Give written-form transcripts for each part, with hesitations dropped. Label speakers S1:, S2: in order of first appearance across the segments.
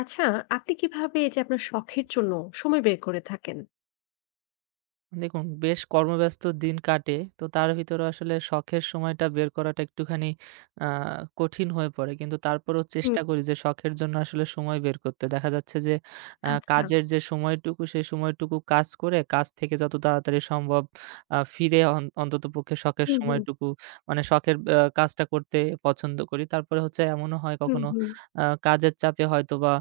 S1: আচ্ছা, আপনি কিভাবে এই যে আপনার শখের জন্য সময় বের করে থাকেন?
S2: দেখুন বেশ কর্মব্যস্ত দিন কাটে। তো তার ভিতরে আসলে শখের সময়টা বের করাটা একটুখানি আ কঠিন হয়ে পড়ে। কিন্তু তারপরেও
S1: হুম।
S2: চেষ্টা করি যে শখের জন্য আসলে সময় বের করতে। দেখা যাচ্ছে যে
S1: আচ্ছা।
S2: কাজের যে সময়টুকু সেই সময়টুকু কাজ করে কাজ থেকে যত তাড়াতাড়ি সম্ভব ফিরে অন্ততপক্ষে শখের
S1: হুম, হুম,
S2: সময়টুকু মানে শখের কাজটা করতে পছন্দ করি। তারপরে হচ্ছে এমনও হয়
S1: হুম,
S2: কখনো
S1: হুম।
S2: কাজের চাপে হয়তোবা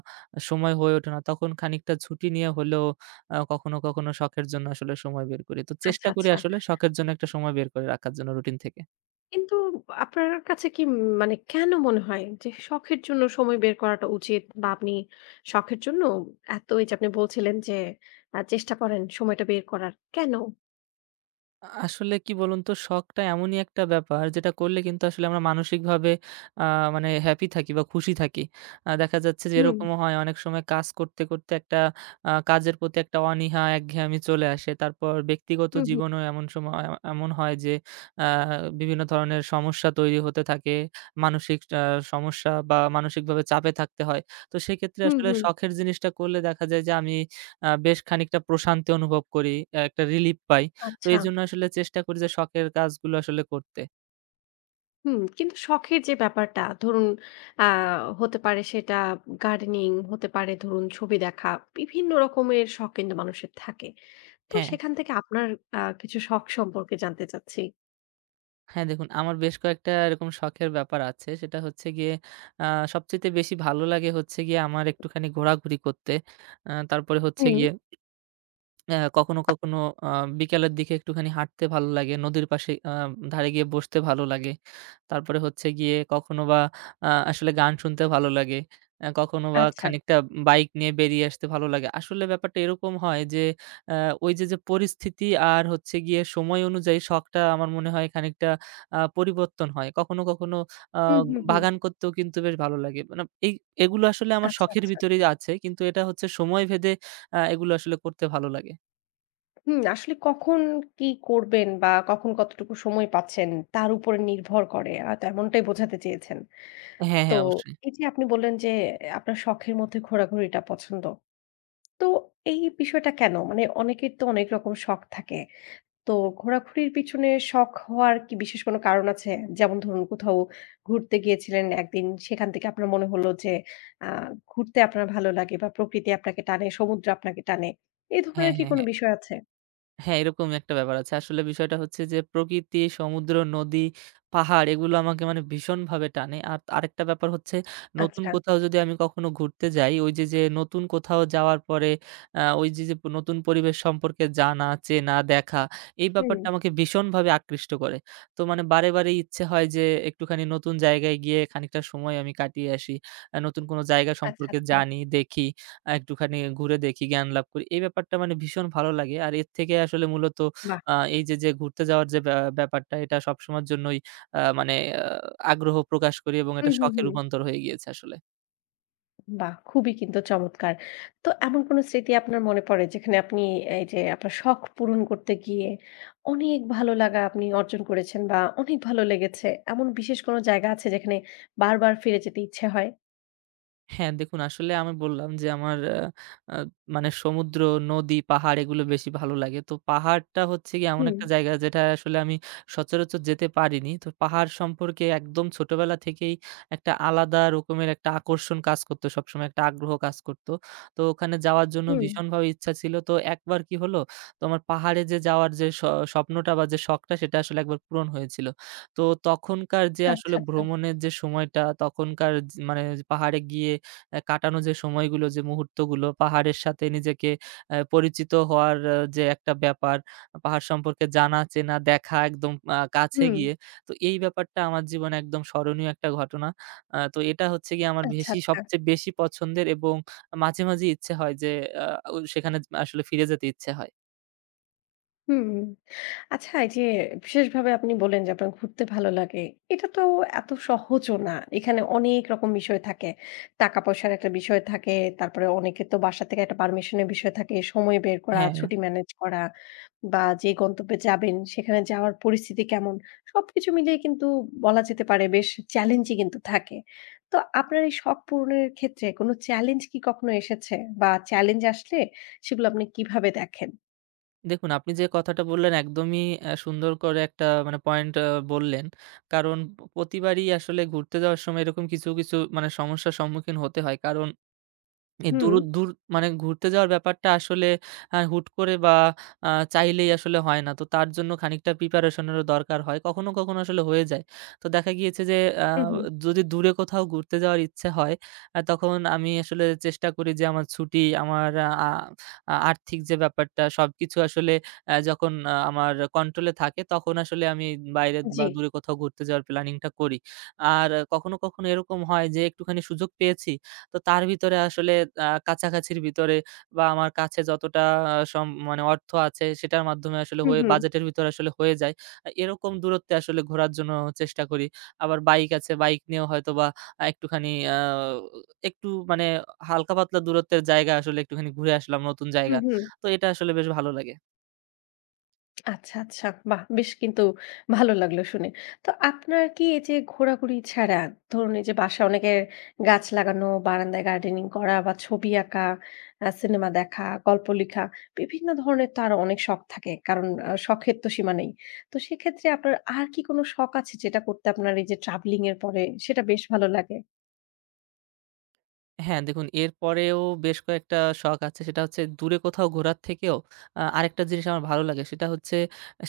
S2: সময় হয়ে ওঠে না। তখন খানিকটা ছুটি নিয়ে হলেও কখনো, কখনো শখের জন্য আসলে সময় বের করি। তো চেষ্টা
S1: আচ্ছা,
S2: করি
S1: আচ্ছা।
S2: আসলে শখের জন্য একটা সময় বের করে রাখার জন্য রুটিন থেকে।
S1: কিন্তু আপনার কাছে কি মানে কেন মনে হয় যে শখের জন্য সময় বের করাটা উচিত? বা আপনি শখের জন্য এত এই যে আপনি বলছিলেন যে চেষ্টা করেন সময়টা বের করার। কেন?
S2: আসলে কি বলুন তো, শখটা এমনই একটা ব্যাপার যেটা করলে কিন্তু আসলে আমরা মানসিকভাবে আ মানে হ্যাপি থাকি বা খুশি থাকি। দেখা যাচ্ছে যে
S1: হুম,
S2: এরকমও হয় অনেক সময় কাজ করতে, করতে একটা কাজের প্রতি একটা অনীহা, একঘেয়েমি চলে আসে। তারপর ব্যক্তিগত
S1: হুম, হুম,
S2: জীবনেও এমন সময় এমন হয় যে আ বিভিন্ন ধরনের সমস্যা তৈরি হতে থাকে। মানসিক সমস্যা বা মানসিকভাবে চাপে থাকতে হয়। তো সেক্ষেত্রে
S1: হুম,
S2: আসলে
S1: হুম।
S2: শখের জিনিসটা করলে দেখা যায় যে আমি বেশ খানিকটা প্রশান্তি অনুভব করি, একটা রিলিফ পাই। তো
S1: আচ্ছা।
S2: এজন্য আসলে চেষ্টা করি যে শখের কাজগুলো আসলে করতে।
S1: হুম, কিন্তু শখের যে ব্যাপারটা ধরুন আ হতে পারে সেটা গার্ডেনিং হতে পারে ধরুন ছবি দেখা। বিভিন্ন রকমের শখ কিন্তু মানুষের থাকে। তো
S2: হ্যাঁ।
S1: সেখান থেকে আপনার কিছু শখ সম্পর্কে জানতে চাচ্ছি।
S2: হ্যাঁ, দেখুন আমার বেশ কয়েকটা এরকম শখের ব্যাপার আছে। সেটা হচ্ছে গিয়ে আ সবচাইতে বেশি ভালো লাগে হচ্ছে গিয়ে আমার একটুখানি ঘোরাঘুরি করতে। তারপরে হচ্ছে
S1: হুম,
S2: গিয়ে কখনো, কখনো আ বিকালের দিকে একটুখানি হাঁটতে ভালো লাগে। নদীর পাশে ধারে গিয়ে বসতে ভালো লাগে। তারপরে হচ্ছে গিয়ে কখনো বা আসলে গান শুনতে ভালো লাগে। কখনো বা
S1: আচ্ছা।
S2: খানিকটা বাইক নিয়ে বেরিয়ে আসতে ভালো লাগে। আসলে ব্যাপারটা এরকম হয় যে অ্যা ওই যে, যে পরিস্থিতি আর হচ্ছে গিয়ে সময় অনুযায়ী শখটা আমার মনে হয় খানিকটা পরিবর্তন হয়। কখনো, কখনো আ
S1: হুম, হুম, হুম।
S2: বাগান করতেও কিন্তু বেশ ভালো লাগে। মানে এই এগুলো আসলে আমার
S1: আচ্ছা,
S2: শখের
S1: আচ্ছা।
S2: ভিতরেই আছে। কিন্তু এটা হচ্ছে সময় ভেদে এগুলো আসলে করতে ভালো লাগে।
S1: হুম, আসলে কখন কি করবেন বা কখন কতটুকু সময় পাচ্ছেন তার উপরে নির্ভর করে। হয়তো এমনটাই বোঝাতে চেয়েছেন।
S2: হ্যাঁ,
S1: তো
S2: হ্যাঁ, অবশ্যই।
S1: এই যে আপনি বললেন যে, আপনার শখের মধ্যে ঘোরাঘুরিটা পছন্দ। তো এই বিষয়টা কেন? মানে অনেকের তো অনেক রকম শখ থাকে। তো ঘোরাঘুরির পিছনে শখ হওয়ার কি বিশেষ কোনো কারণ আছে? যেমন ধরুন কোথাও ঘুরতে গিয়েছিলেন একদিন সেখান থেকে আপনার মনে হলো যে আ ঘুরতে আপনার ভালো লাগে বা প্রকৃতি আপনাকে টানে, সমুদ্র আপনাকে টানে। এই
S2: হ্যাঁ,
S1: ধরনের কি
S2: হ্যাঁ,
S1: কোনো
S2: হ্যাঁ।
S1: বিষয় আছে?
S2: হ্যাঁ, এরকম একটা ব্যাপার আছে। আসলে বিষয়টা হচ্ছে যে প্রকৃতি, সমুদ্র, নদী, পাহাড় এগুলো আমাকে মানে ভীষণভাবে টানে। আর আরেকটা ব্যাপার হচ্ছে নতুন
S1: আচ্ছা।
S2: কোথাও যদি আমি কখনো ঘুরতে যাই, ওই যে, যে নতুন কোথাও যাওয়ার পরে ওই যে, যে নতুন পরিবেশ সম্পর্কে জানা, চেনা, দেখা এই
S1: হুম।
S2: ব্যাপারটা আমাকে ভীষণভাবে আকৃষ্ট করে। তো মানে বারে, বারে ইচ্ছে হয় যে একটুখানি নতুন জায়গায় গিয়ে খানিকটা সময় আমি কাটিয়ে আসি। নতুন কোনো জায়গা
S1: আচ্ছা,
S2: সম্পর্কে
S1: আচ্ছা।
S2: জানি, দেখি। একটুখানি ঘুরে দেখি, জ্ঞান লাভ করি। এই ব্যাপারটা মানে ভীষণ ভালো লাগে। আর এর থেকে আসলে মূলত
S1: বাহ!
S2: এই যে, যে ঘুরতে যাওয়ার যে ব্যাপারটা এটা সবসময়ের জন্যই মানে আ আগ্রহ প্রকাশ করি এবং
S1: হুম,
S2: এটা
S1: হুম,
S2: শখে
S1: হুম।
S2: রূপান্তর হয়ে গিয়েছে আসলে।
S1: বাহ! খুবই কিন্তু চমৎকার। তো এমন কোনো স্মৃতি আপনার মনে পড়ে যেখানে আপনি এই যে আপনার শখ পূরণ করতে গিয়ে অনেক ভালো লাগা আপনি অর্জন করেছেন বা অনেক ভালো লেগেছে। এমন বিশেষ কোনো জায়গা আছে যেখানে বারবার ফিরে যেতে ইচ্ছে হয়?
S2: হ্যাঁ, দেখুন আসলে আমি বললাম যে আমার আ আ মানে সমুদ্র, নদী, পাহাড় এগুলো বেশি ভালো লাগে। তো পাহাড়টা হচ্ছে গিয়ে এমন
S1: হুম,
S2: একটা জায়গা যেটা আসলে আমি সচরাচর যেতে পারিনি। তো পাহাড় সম্পর্কে একদম ছোটবেলা থেকেই একটা আলাদা রকমের একটা আকর্ষণ কাজ করতো সবসময়, একটা আগ্রহ কাজ করতো। তো ওখানে যাওয়ার জন্য
S1: হুম।
S2: ভীষণভাবে ইচ্ছা ছিল। তো একবার কি হলো, তো আমার পাহাড়ে যে যাওয়ার যে স্বপ্নটা বা যে শখটা সেটা আসলে একবার পূরণ হয়েছিল। তো তখনকার যে আসলে
S1: আচ্ছা, আচ্ছা।
S2: ভ্রমণের যে সময়টা, তখনকার মানে পাহাড়ে গিয়ে কাটানো যে সময়গুলো, যে মুহূর্তগুলো, পাহাড়ের সাথে নিজেকে পরিচিত হওয়ার যে একটা ব্যাপার, পাহাড় সম্পর্কে জানা, চেনা, দেখা একদম কাছে
S1: হুম,
S2: গিয়ে। তো এই ব্যাপারটা আমার জীবনে একদম স্মরণীয় একটা ঘটনা। তো এটা হচ্ছে গিয়ে আমার
S1: আচ্ছা, আচ্ছা।
S2: সবচেয়ে বেশি পছন্দের এবং মাঝে, মাঝে ইচ্ছে হয় যে আ সেখানে আসলে ফিরে যেতে ইচ্ছে হয়।
S1: হুম। আচ্ছা এই যে বিশেষভাবে আপনি বললেন যে আপনার ঘুরতে ভালো লাগে। এটা তো এত সহজও না। এখানে অনেক রকম বিষয় থাকে। টাকা পয়সার একটা বিষয় থাকে। তারপরে অনেকে তো বাসা থেকে একটা পারমিশন এর বিষয় থাকে। সময় বের করা,
S2: হ্যাঁ।
S1: ছুটি ম্যানেজ করা বা যে গন্তব্যে যাবেন সেখানে যাওয়ার পরিস্থিতি কেমন? সবকিছু মিলিয়ে কিন্তু বলা যেতে পারে বেশ চ্যালেঞ্জই কিন্তু থাকে। তো আপনার এই শখ পূরণের ক্ষেত্রে কোনো চ্যালেঞ্জ কি কখনো এসেছে? বা চ্যালেঞ্জ আসলে সেগুলো আপনি কিভাবে দেখেন?
S2: দেখুন, আপনি যে কথাটা বললেন একদমই সুন্দর করে একটা মানে পয়েন্ট বললেন। কারণ প্রতিবারই আসলে ঘুরতে যাওয়ার সময় এরকম কিছু, কিছু মানে সমস্যার সম্মুখীন হতে হয়। কারণ
S1: হুম,
S2: দূর, দূর মানে ঘুরতে যাওয়ার ব্যাপারটা আসলে হুট করে বা চাইলেই আসলে হয় না। তো তার জন্য খানিকটা প্রিপারেশন এরও দরকার হয়। কখনো, কখনো আসলে হয়ে যায়। তো দেখা গিয়েছে যে আ
S1: হু, হু।
S2: যদি দূরে কোথাও ঘুরতে যাওয়ার ইচ্ছে হয়, তখন আমি আসলে চেষ্টা করি যে আমার ছুটি, আমার আহ, আ আ আর্থিক যে ব্যাপারটা সবকিছু আসলে যখন আমার কন্ট্রোলে থাকে তখন আসলে আমি বাইরে
S1: জি।
S2: বা দূরে কোথাও ঘুরতে যাওয়ার প্ল্যানিংটা করি। আর কখনো, কখনো এরকম হয় যে একটুখানি সুযোগ পেয়েছি তো তার ভিতরে আসলে কাছাকাছির ভিতরে বা আমার কাছে যতটা আহ, সম মানে অর্থ আছে সেটার মাধ্যমে আসলে
S1: হু, হু।
S2: বাজেটের ভিতরে আসলে হয়ে যায়। এরকম দূরত্বে আসলে ঘোরার জন্য চেষ্টা করি। আবার বাইক আছে, বাইক নিয়েও হয়তোবা একটুখানি একটু মানে হালকা পাতলা দূরত্বের জায়গা আসলে একটুখানি ঘুরে আসলাম নতুন জায়গা।
S1: হুম, হুম।
S2: তো এটা আসলে বেশ ভালো লাগে।
S1: আচ্ছা, আচ্ছা। বাহ! বেশ কিন্তু ভালো লাগলো শুনে। তো আপনার কি এই যে ঘোরাঘুরি ছাড়া ধরুন এই যে বাসায় অনেকের গাছ লাগানো, বারান্দায় গার্ডেনিং করা বা ছবি আঁকা, সিনেমা দেখা, গল্প লিখা বিভিন্ন ধরনের তো আরো অনেক শখ থাকে। কারণ শখের তো সীমা নেই। তো সেক্ষেত্রে আপনার আর কি কোনো শখ আছে যেটা করতে আপনার এই যে ট্রাভেলিং এর পরে সেটা বেশ ভালো লাগে?
S2: হ্যাঁ, দেখুন এরপরেও বেশ কয়েকটা শখ আছে। সেটা হচ্ছে দূরে কোথাও ঘোরার থেকেও আরেকটা জিনিস আমার ভালো লাগে। সেটা হচ্ছে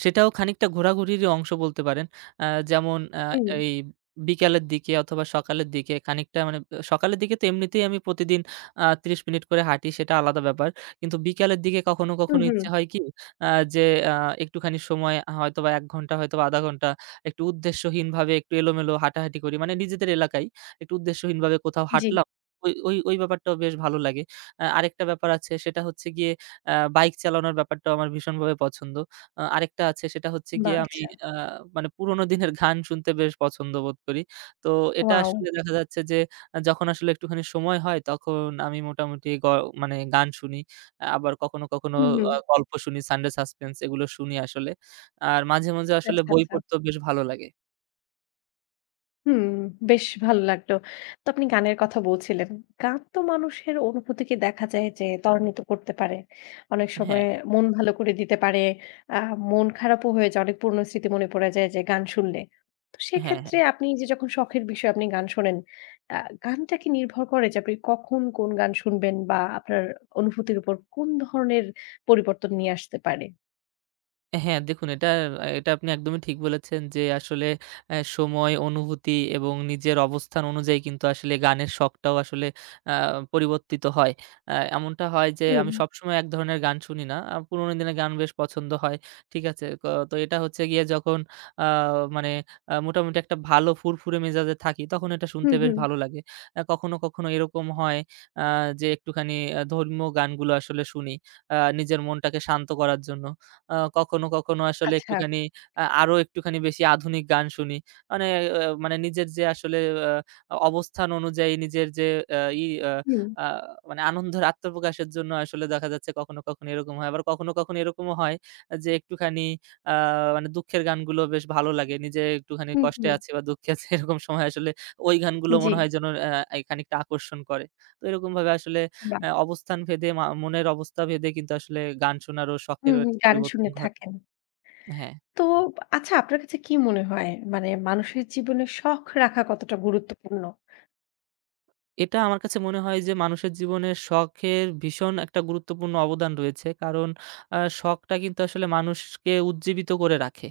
S2: সেটাও খানিকটা ঘোরাঘুরিরই অংশ বলতে পারেন। আ যেমন
S1: হুম,
S2: এই বিকালের দিকে অথবা সকালের দিকে খানিকটা মানে সকালের দিকে তো এমনিতেই আমি প্রতিদিন ৩০ মিনিট করে হাঁটি সেটা আলাদা ব্যাপার। কিন্তু বিকালের দিকে কখনো,
S1: হুম,
S2: কখনো
S1: হুম।
S2: ইচ্ছে হয় কি আ যে আ একটুখানি সময় হয়তোবা ১ ঘন্টা হয়তোবা ০.৫ ঘন্টা একটু উদ্দেশ্যহীনভাবে একটু এলোমেলো হাঁটাহাঁটি করি। মানে নিজেদের এলাকায় একটু উদ্দেশ্যহীনভাবে কোথাও
S1: জি।
S2: হাঁটলাম। ওই ওই ওই ব্যাপারটাও বেশ ভালো লাগে। আরেকটা ব্যাপার আছে সেটা হচ্ছে গিয়ে বাইক চালানোর ব্যাপারটাও আমার ভীষণভাবে পছন্দ। আরেকটা আছে সেটা হচ্ছে গিয়ে
S1: বাহ!
S2: আমি
S1: আচ্ছা।
S2: আ মানে পুরোনো দিনের গান শুনতে বেশ পছন্দ বোধ করি। তো এটা
S1: ওয়াও!
S2: আসলে দেখা যাচ্ছে যে যখন আসলে একটুখানি সময় হয় তখন আমি মোটামুটি মানে গান শুনি। আবার কখনো, কখনো
S1: হুম, হুম।
S2: গল্প শুনি, সানডে সাসপেন্স এগুলো শুনি আসলে। আর মাঝে, মাঝে আসলে
S1: আচ্ছা,
S2: বই
S1: আচ্ছা।
S2: পড়তেও বেশ ভালো লাগে।
S1: হুম, বেশ ভালো লাগলো। তো আপনি গানের কথা বলছিলেন। গান তো মানুষের অনুভূতিকে দেখা যায় যে ত্বরান্বিত করতে পারে। অনেক
S2: হ্যাঁ,
S1: সময় মন ভালো করে দিতে পারে। আ মন খারাপও হয়ে যায়। অনেক পুরনো স্মৃতি মনে পড়ে যায় যে গান শুনলে। তো
S2: হ্যাঁ,
S1: সেক্ষেত্রে
S2: হ্যাঁ।
S1: আপনি যে যখন শখের বিষয়ে আপনি গান শোনেন, আ গানটা কি নির্ভর করে যে আপনি কখন কোন গান শুনবেন বা আপনার অনুভূতির উপর কোন ধরনের পরিবর্তন নিয়ে আসতে পারে?
S2: হ্যাঁ, দেখুন এটা এটা আপনি একদমই ঠিক বলেছেন যে আসলে সময়, অনুভূতি এবং নিজের অবস্থান অনুযায়ী কিন্তু আসলে গানের শখটাও আসলে আ পরিবর্তিত হয়। এমনটা হয় যে
S1: হুম,
S2: আমি সবসময় এক ধরনের গান শুনি না। পুরোনো দিনের গান বেশ পছন্দ হয়। ঠিক আছে? তো এটা হচ্ছে গিয়ে যখন আ মানে মোটামুটি একটা ভালো ফুরফুরে মেজাজে থাকি তখন এটা শুনতে
S1: হুম,
S2: বেশ
S1: হুম।
S2: ভালো লাগে। কখনো, কখনো এরকম হয় আ যে একটুখানি ধর্মীয় গানগুলো আসলে শুনি নিজের মনটাকে শান্ত করার জন্য। কখনো, কখনো আসলে
S1: আচ্ছা।
S2: একটুখানি আরো একটুখানি বেশি আধুনিক গান শুনি। মানে আ মানে নিজের যে আসলে অবস্থান অনুযায়ী নিজের যে আ ই আ
S1: হুম,
S2: আ মানে আনন্দের আত্মপ্রকাশের জন্য আসলে দেখা যাচ্ছে কখনো, কখনো এরকম হয়। আবার কখনো, কখনো এরকমও হয় যে একটুখানি আ মানে দুঃখের গানগুলো বেশ ভালো লাগে। নিজে একটুখানি
S1: হুম,
S2: কষ্টে
S1: হুম।
S2: আছি বা দুঃখে আছি এরকম সময় আসলে ওই গানগুলো
S1: জি,
S2: মনে হয় যেন খানিকটা আকর্ষণ করে। তো এরকমভাবে আসলে
S1: বাহ!
S2: অবস্থান ভেদে মনের অবস্থা ভেদে কিন্তু আসলে গান শোনারও
S1: হুম,
S2: শখেরও
S1: হুম,
S2: একটা
S1: গান
S2: পরিবর্তন
S1: শুনে
S2: ঘটে।
S1: থাকেন।
S2: হ্যাঁ।
S1: তো আচ্ছা আপনার কাছে কি মনে হয় মানে মানুষের জীবনে শখ রাখা কতটা গুরুত্বপূর্ণ?
S2: এটা আমার কাছে মনে হয় যে মানুষের জীবনে শখের ভীষণ একটা গুরুত্বপূর্ণ অবদান রয়েছে। কারণ শখটা কিন্তু আসলে মানুষকে উজ্জীবিত করে রাখে।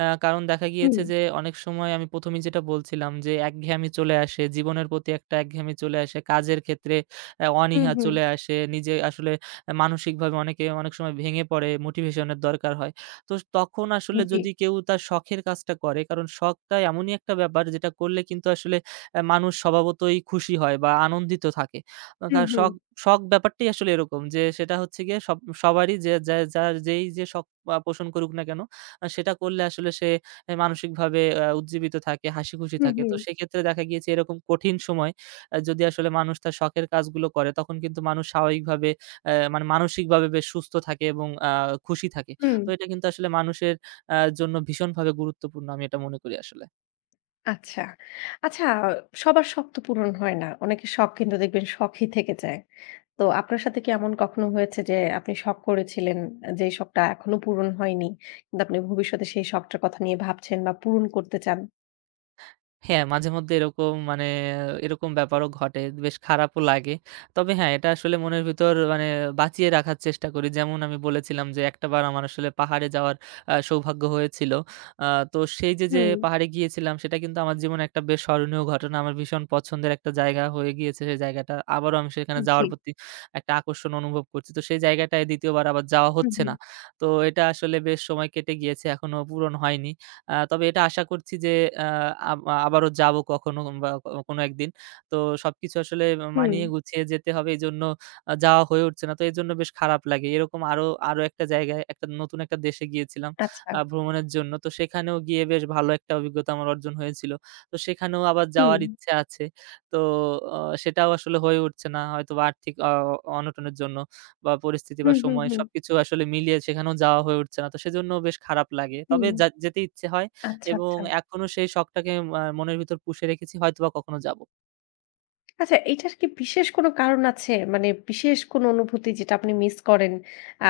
S2: কারণ দেখা
S1: হুম,
S2: গিয়েছে যে অনেক সময় আমি ১ম এই যেটা বলছিলাম যে একঘেয়েমি চলে আসে, জীবনের প্রতি একটা একঘেয়েমি চলে আসে, কাজের ক্ষেত্রে
S1: হুম,
S2: অনীহা
S1: হুম।
S2: চলে আসে, নিজে আসলে মানসিকভাবে অনেকে অনেক সময় ভেঙে পড়ে, মোটিভেশন এর দরকার হয়। তো তখন আসলে
S1: জি।
S2: যদি কেউ তার শখের কাজটা করে, কারণ শখটা এমনই একটা ব্যাপার যেটা করলে কিন্তু আসলে মানুষ স্বভাবতই খুশি হয় বা আনন্দিত থাকে।
S1: হুম,
S2: কারণ
S1: হুম,
S2: শখ ব্যাপারটাই আসলে এরকম যে সেটা হচ্ছে গিয়ে সবারই যে যা যার যেই যে শখ পোষণ করুক না কেন, সেটা করলে আসলে সে মানসিকভাবে উজ্জীবিত থাকে, হাসিখুশি
S1: হুম,
S2: থাকে। তো
S1: হুম,
S2: সেক্ষেত্রে দেখা গিয়েছে এরকম কঠিন সময় যদি আসলে মানুষ তার শখের কাজগুলো করে তখন কিন্তু মানুষ স্বাভাবিকভাবে মানে মানসিকভাবে বেশ সুস্থ থাকে এবং খুশি থাকে।
S1: হুম।
S2: তো এটা কিন্তু আসলে মানুষের জন্য ভীষণভাবে গুরুত্বপূর্ণ আমি এটা মনে করি আসলে।
S1: আচ্ছা। আচ্ছা সবার শখ তো পূরণ হয় না। অনেকের শখ কিন্তু দেখবেন শখই থেকে যায়। তো আপনার সাথে কি এমন কখনো হয়েছে যে আপনি শখ করেছিলেন যে শখটা এখনো পূরণ হয়নি। কিন্তু আপনি ভবিষ্যতে সেই শখটার কথা নিয়ে ভাবছেন বা পূরণ করতে চান?
S2: হ্যাঁ, মাঝে মধ্যে এরকম মানে এরকম ব্যাপারও ঘটে। বেশ খারাপও লাগে। তবে হ্যাঁ, এটা আসলে মনের ভিতর মানে বাঁচিয়ে রাখার চেষ্টা করি। যেমন আমি বলেছিলাম যে, একটাবার আমার আসলে পাহাড়ে যাওয়ার সৌভাগ্য হয়েছিল। আ তো সেই যে, যে
S1: হুম,
S2: পাহাড়ে গিয়েছিলাম সেটা কিন্তু আমার জীবনে একটা বেশ স্মরণীয় ঘটনা। আমার ভীষণ পছন্দের একটা জায়গা হয়ে গিয়েছে সেই জায়গাটা। আবারও আমি সেখানে
S1: জি।
S2: যাওয়ার প্রতি একটা আকর্ষণ অনুভব করছি। তো সেই জায়গাটায় ২য় বার আবার যাওয়া
S1: হুম,
S2: হচ্ছে
S1: হুম,
S2: না। তো এটা আসলে বেশ সময় কেটে গিয়েছে। এখনো পূরণ হয়নি। তবে এটা আশা করছি যে আব আবারও যাবো কখনো বা কোনো একদিন। তো সবকিছু আসলে
S1: হুম।
S2: মানিয়ে গুছিয়ে যেতে হবে এজন্য যাওয়া হয়ে উঠছে না। তো এজন্য বেশ খারাপ লাগে। এরকম আরো, আরো একটা জায়গায় একটা নতুন একটা দেশে গিয়েছিলাম
S1: আচ্ছা।
S2: ভ্রমণের জন্য। তো সেখানেও গিয়ে বেশ ভালো একটা অভিজ্ঞতা আমার অর্জন হয়েছিল। তো সেখানেও আবার
S1: হুম,
S2: যাওয়ার ইচ্ছে আছে। তো অ সেটাও আসলে হয়ে উঠছে না। হয়তোবা আর্থিক অনটনের জন্য বা পরিস্থিতি বা
S1: হুম, হুম,
S2: সময়
S1: হুম,
S2: সবকিছু আসলে মিলিয়ে সেখানেও যাওয়া হয়ে উঠছে না। তো সেজন্য বেশ খারাপ লাগে। তবে
S1: হুম।
S2: যেতে ইচ্ছে হয়
S1: আচ্ছা,
S2: এবং
S1: আচ্ছা।
S2: এখনো সেই শখটাকে মনের ভিতর পুষে রেখেছি। হয়তোবা কখনো যাবো।
S1: আচ্ছা, এটার কি বিশেষ কোনো কারণ আছে? মানে বিশেষ কোনো অনুভূতি যেটা আপনি মিস করেন?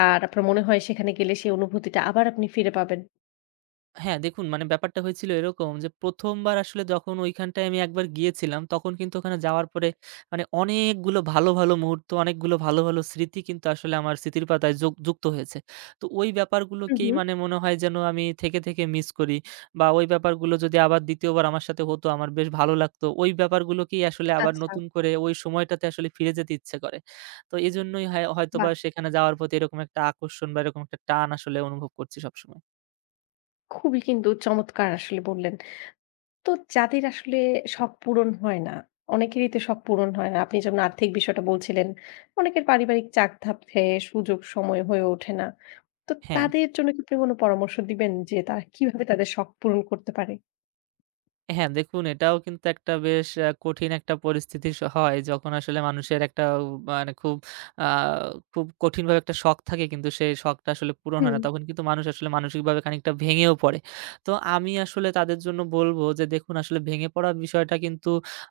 S1: আর আপনার মনে হয় সেখানে গেলে সেই অনুভূতিটা আবার আপনি ফিরে পাবেন?
S2: হ্যাঁ, দেখুন মানে ব্যাপারটা হয়েছিল এরকম যে ১ম বার আসলে যখন ঐখানটায় আমি একবার গিয়েছিলাম, তখন কিন্তু ওখানে যাওয়ার পরে মানে অনেকগুলো ভালো, ভালো মুহূর্ত, অনেকগুলো ভালো, ভালো স্মৃতি কিন্তু আসলে আমার স্মৃতির পাতায় যুক্ত হয়েছে। তো ওই
S1: হুম,
S2: ব্যাপারগুলোকেই
S1: হুম।
S2: মানে মনে হয় যেন আমি থেকে, থেকে মিস করি বা ওই ব্যাপারগুলো যদি আবার ২য় বার আমার সাথে হতো আমার বেশ ভালো লাগতো। ওই ব্যাপারগুলোকেই আসলে আবার
S1: আচ্ছা,
S2: নতুন করে ওই সময়টাতে আসলে ফিরে যেতে ইচ্ছে করে। তো এজন্যই হয় হয়তোবা
S1: বাহ!
S2: সেখানে যাওয়ার প্রতি এরকম একটা আকর্ষণ বা এরকম একটা টান আসলে অনুভব করছি সবসময়।
S1: খুবই কিন্তু চমৎকার আসলে বললেন। তো যাদের আসলে শখ পূরণ হয় না, অনেকেরই তো শখ পূরণ হয় না। আপনি যেমন আর্থিক বিষয়টা বলছিলেন, অনেকের পারিবারিক চাপধাপে সুযোগ সময় হয়ে ওঠে না। তো
S2: হ্যাঁ।
S1: তাদের জন্য কি আপনি কোনো পরামর্শ দিবেন যে তারা কিভাবে তাদের শখ পূরণ করতে পারে?
S2: হ্যাঁ, দেখুন এটাও কিন্তু একটা বেশ কঠিন একটা পরিস্থিতি হয় যখন আসলে মানুষের একটা মানে খুব আ খুব কঠিনভাবে একটা শখ থাকে কিন্তু সেই শখটা আসলে পূরণ হয়
S1: হুম,
S2: না। তখন কিন্তু মানুষ আসলে মানসিকভাবে খানিকটা ভেঙেও পড়ে। তো আমি আসলে তাদের জন্য বলব যে দেখুন আসলে ভেঙে পড়া বিষয়টা কিন্তু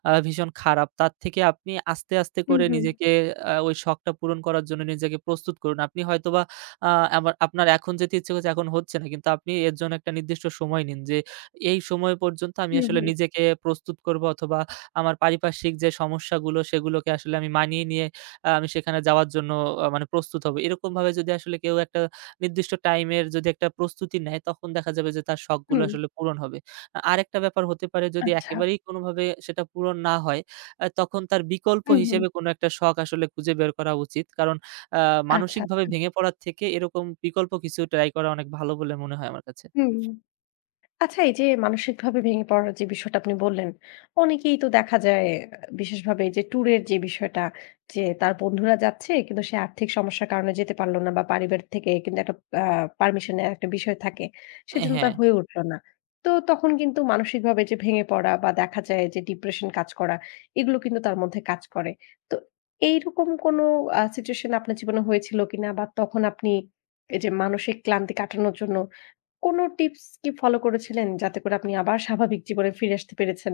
S2: ভীষণ খারাপ। তার থেকে আপনি আস্তে, আস্তে
S1: হুম,
S2: করে
S1: হুম,
S2: নিজেকে ওই শখটা পূরণ করার জন্য নিজেকে প্রস্তুত করুন। আপনি হয়তোবা আ আবার আপনার এখন যেতে ইচ্ছে করছে এখন হচ্ছে না। কিন্তু আপনি এর জন্য একটা নির্দিষ্ট সময় নিন যে এই সময় পর্যন্ত আমি
S1: হুম,
S2: আসলে
S1: হুম,
S2: নিজেকে প্রস্তুত করব অথবা আমার পারিপার্শ্বিক যে সমস্যাগুলো সেগুলোকে আসলে আমি মানিয়ে নিয়ে আমি সেখানে যাওয়ার জন্য মানে প্রস্তুত হব। এরকমভাবে যদি আসলে কেউ একটা নির্দিষ্ট টাইমের যদি একটা প্রস্তুতি নেয় তখন দেখা যাবে যে তার শখগুলো
S1: হুম।
S2: আসলে পূরণ হবে। আরেকটা ব্যাপার হতে পারে যদি
S1: আচ্ছা।
S2: একেবারেই কোনোভাবে সেটা পূরণ না হয় তখন তার বিকল্প
S1: হুম, হুম।
S2: হিসেবে কোনো একটা শখ আসলে খুঁজে বের করা উচিত। কারণ আ
S1: আচ্ছা,
S2: মানসিকভাবে
S1: আচ্ছা।
S2: ভেঙে পড়ার থেকে এরকম বিকল্প কিছু ট্রাই করা অনেক ভালো বলে মনে হয় আমার কাছে।
S1: হুম। আচ্ছা এই যে মানসিকভাবে ভেঙে পড়ার যে বিষয়টা আপনি বললেন, অনেকেই তো দেখা যায় বিশেষভাবে এই যে ট্যুরের যে বিষয়টা যে তার বন্ধুরা যাচ্ছে কিন্তু সে আর্থিক সমস্যার কারণে যেতে পারল না বা পরিবার থেকে কিন্তু একটা আ পারমিশন এর একটা বিষয় থাকে। সেজন্য
S2: হ্যাঁ।
S1: তার হয়ে উঠল না। তো তখন কিন্তু মানসিকভাবে যে ভেঙে পড়া বা দেখা যায় যে ডিপ্রেশন কাজ করা এগুলো কিন্তু তার মধ্যে কাজ করে। তো এইরকম কোনো সিচুয়েশন আপনার জীবনে হয়েছিল কিনা বা তখন আপনি এই যে মানসিক ক্লান্তি কাটানোর জন্য কোনো টিপস কি ফলো করেছিলেন যাতে করে আপনি আবার স্বাভাবিক জীবনে ফিরে আসতে পেরেছেন?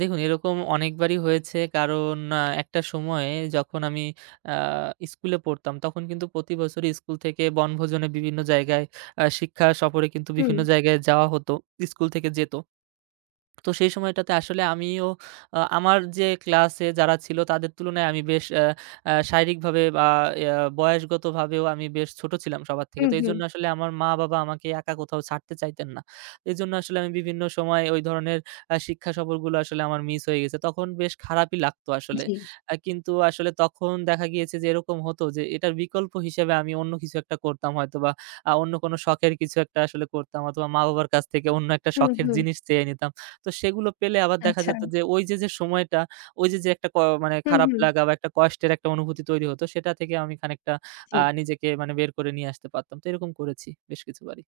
S2: দেখুন এরকম অনেকবারই হয়েছে কারণ একটা সময়ে যখন আমি আ স্কুলে পড়তাম তখন কিন্তু প্রতি বছরই স্কুল থেকে বনভোজনে বিভিন্ন জায়গায় শিক্ষা সফরে কিন্তু
S1: হুম,
S2: বিভিন্ন জায়গায় যাওয়া হতো। স্কুল থেকে যেত। তো সেই সময়টাতে আসলে আমিও আমার যে ক্লাসে যারা ছিল তাদের তুলনায় আমি বেশ আ আ শারীরিকভাবে বা বয়সগতভাবেও আমি বেশ ছোট ছিলাম সবার থেকে।
S1: হুম,
S2: তো
S1: হুম।
S2: এইজন্য আসলে আমার মা-বাবা আমাকে একা কোথাও ছাড়তে চাইতেন না। এজন্য আসলে আমি বিভিন্ন সময় ওই ধরনের শিক্ষা সফরগুলো আসলে আমার মিস হয়ে গেছে। তখন বেশ খারাপই লাগতো আসলে।
S1: জি।
S2: কিন্তু আসলে তখন দেখা গিয়েছে যে এরকম হতো যে এটার বিকল্প হিসেবে আমি অন্য কিছু একটা করতাম হয়তোবা অন্য কোনো শখের কিছু একটা আসলে করতাম অথবা মা-বাবার কাছ থেকে অন্য একটা
S1: হুম,
S2: শখের
S1: হুম।
S2: জিনিস চেয়ে নিতাম। তো সেগুলো পেলে আবার দেখা
S1: আচ্ছা।
S2: যেত যে ওই যে, যে সময়টা ওই যে, যে একটা মানে
S1: হুম,
S2: খারাপ
S1: হুম।
S2: লাগা বা একটা কষ্টের একটা অনুভূতি তৈরি হতো সেটা থেকে আমি খানিকটা
S1: জি।
S2: নিজেকে মানে বের করে নিয়ে আসতে পারতাম। তো এরকম করেছি বেশ কিছুবারই।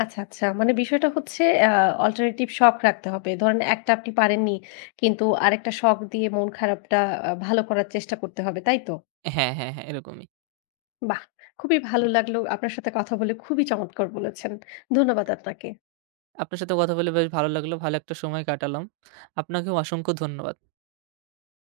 S1: আচ্ছা, আচ্ছা। মানে বিষয়টা হচ্ছে আ অল্টারনেটিভ শখ রাখতে হবে। ধরেন একটা আপনি পারেননি, কিন্তু আরেকটা শখ দিয়ে মন খারাপটা ভালো করার চেষ্টা করতে হবে, তাই তো?
S2: হ্যাঁ, হ্যাঁ, হ্যাঁ এরকমই।
S1: বাহ! খুবই ভালো লাগলো। আপনার সাথে কথা বলে খুবই চমৎকার বলেছেন। ধন্যবাদ আপনাকে।
S2: আপনার সাথে কথা বলে বেশ ভালো লাগলো। ভালো একটা সময় কাটালাম। আপনাকেও অসংখ্য ধন্যবাদ।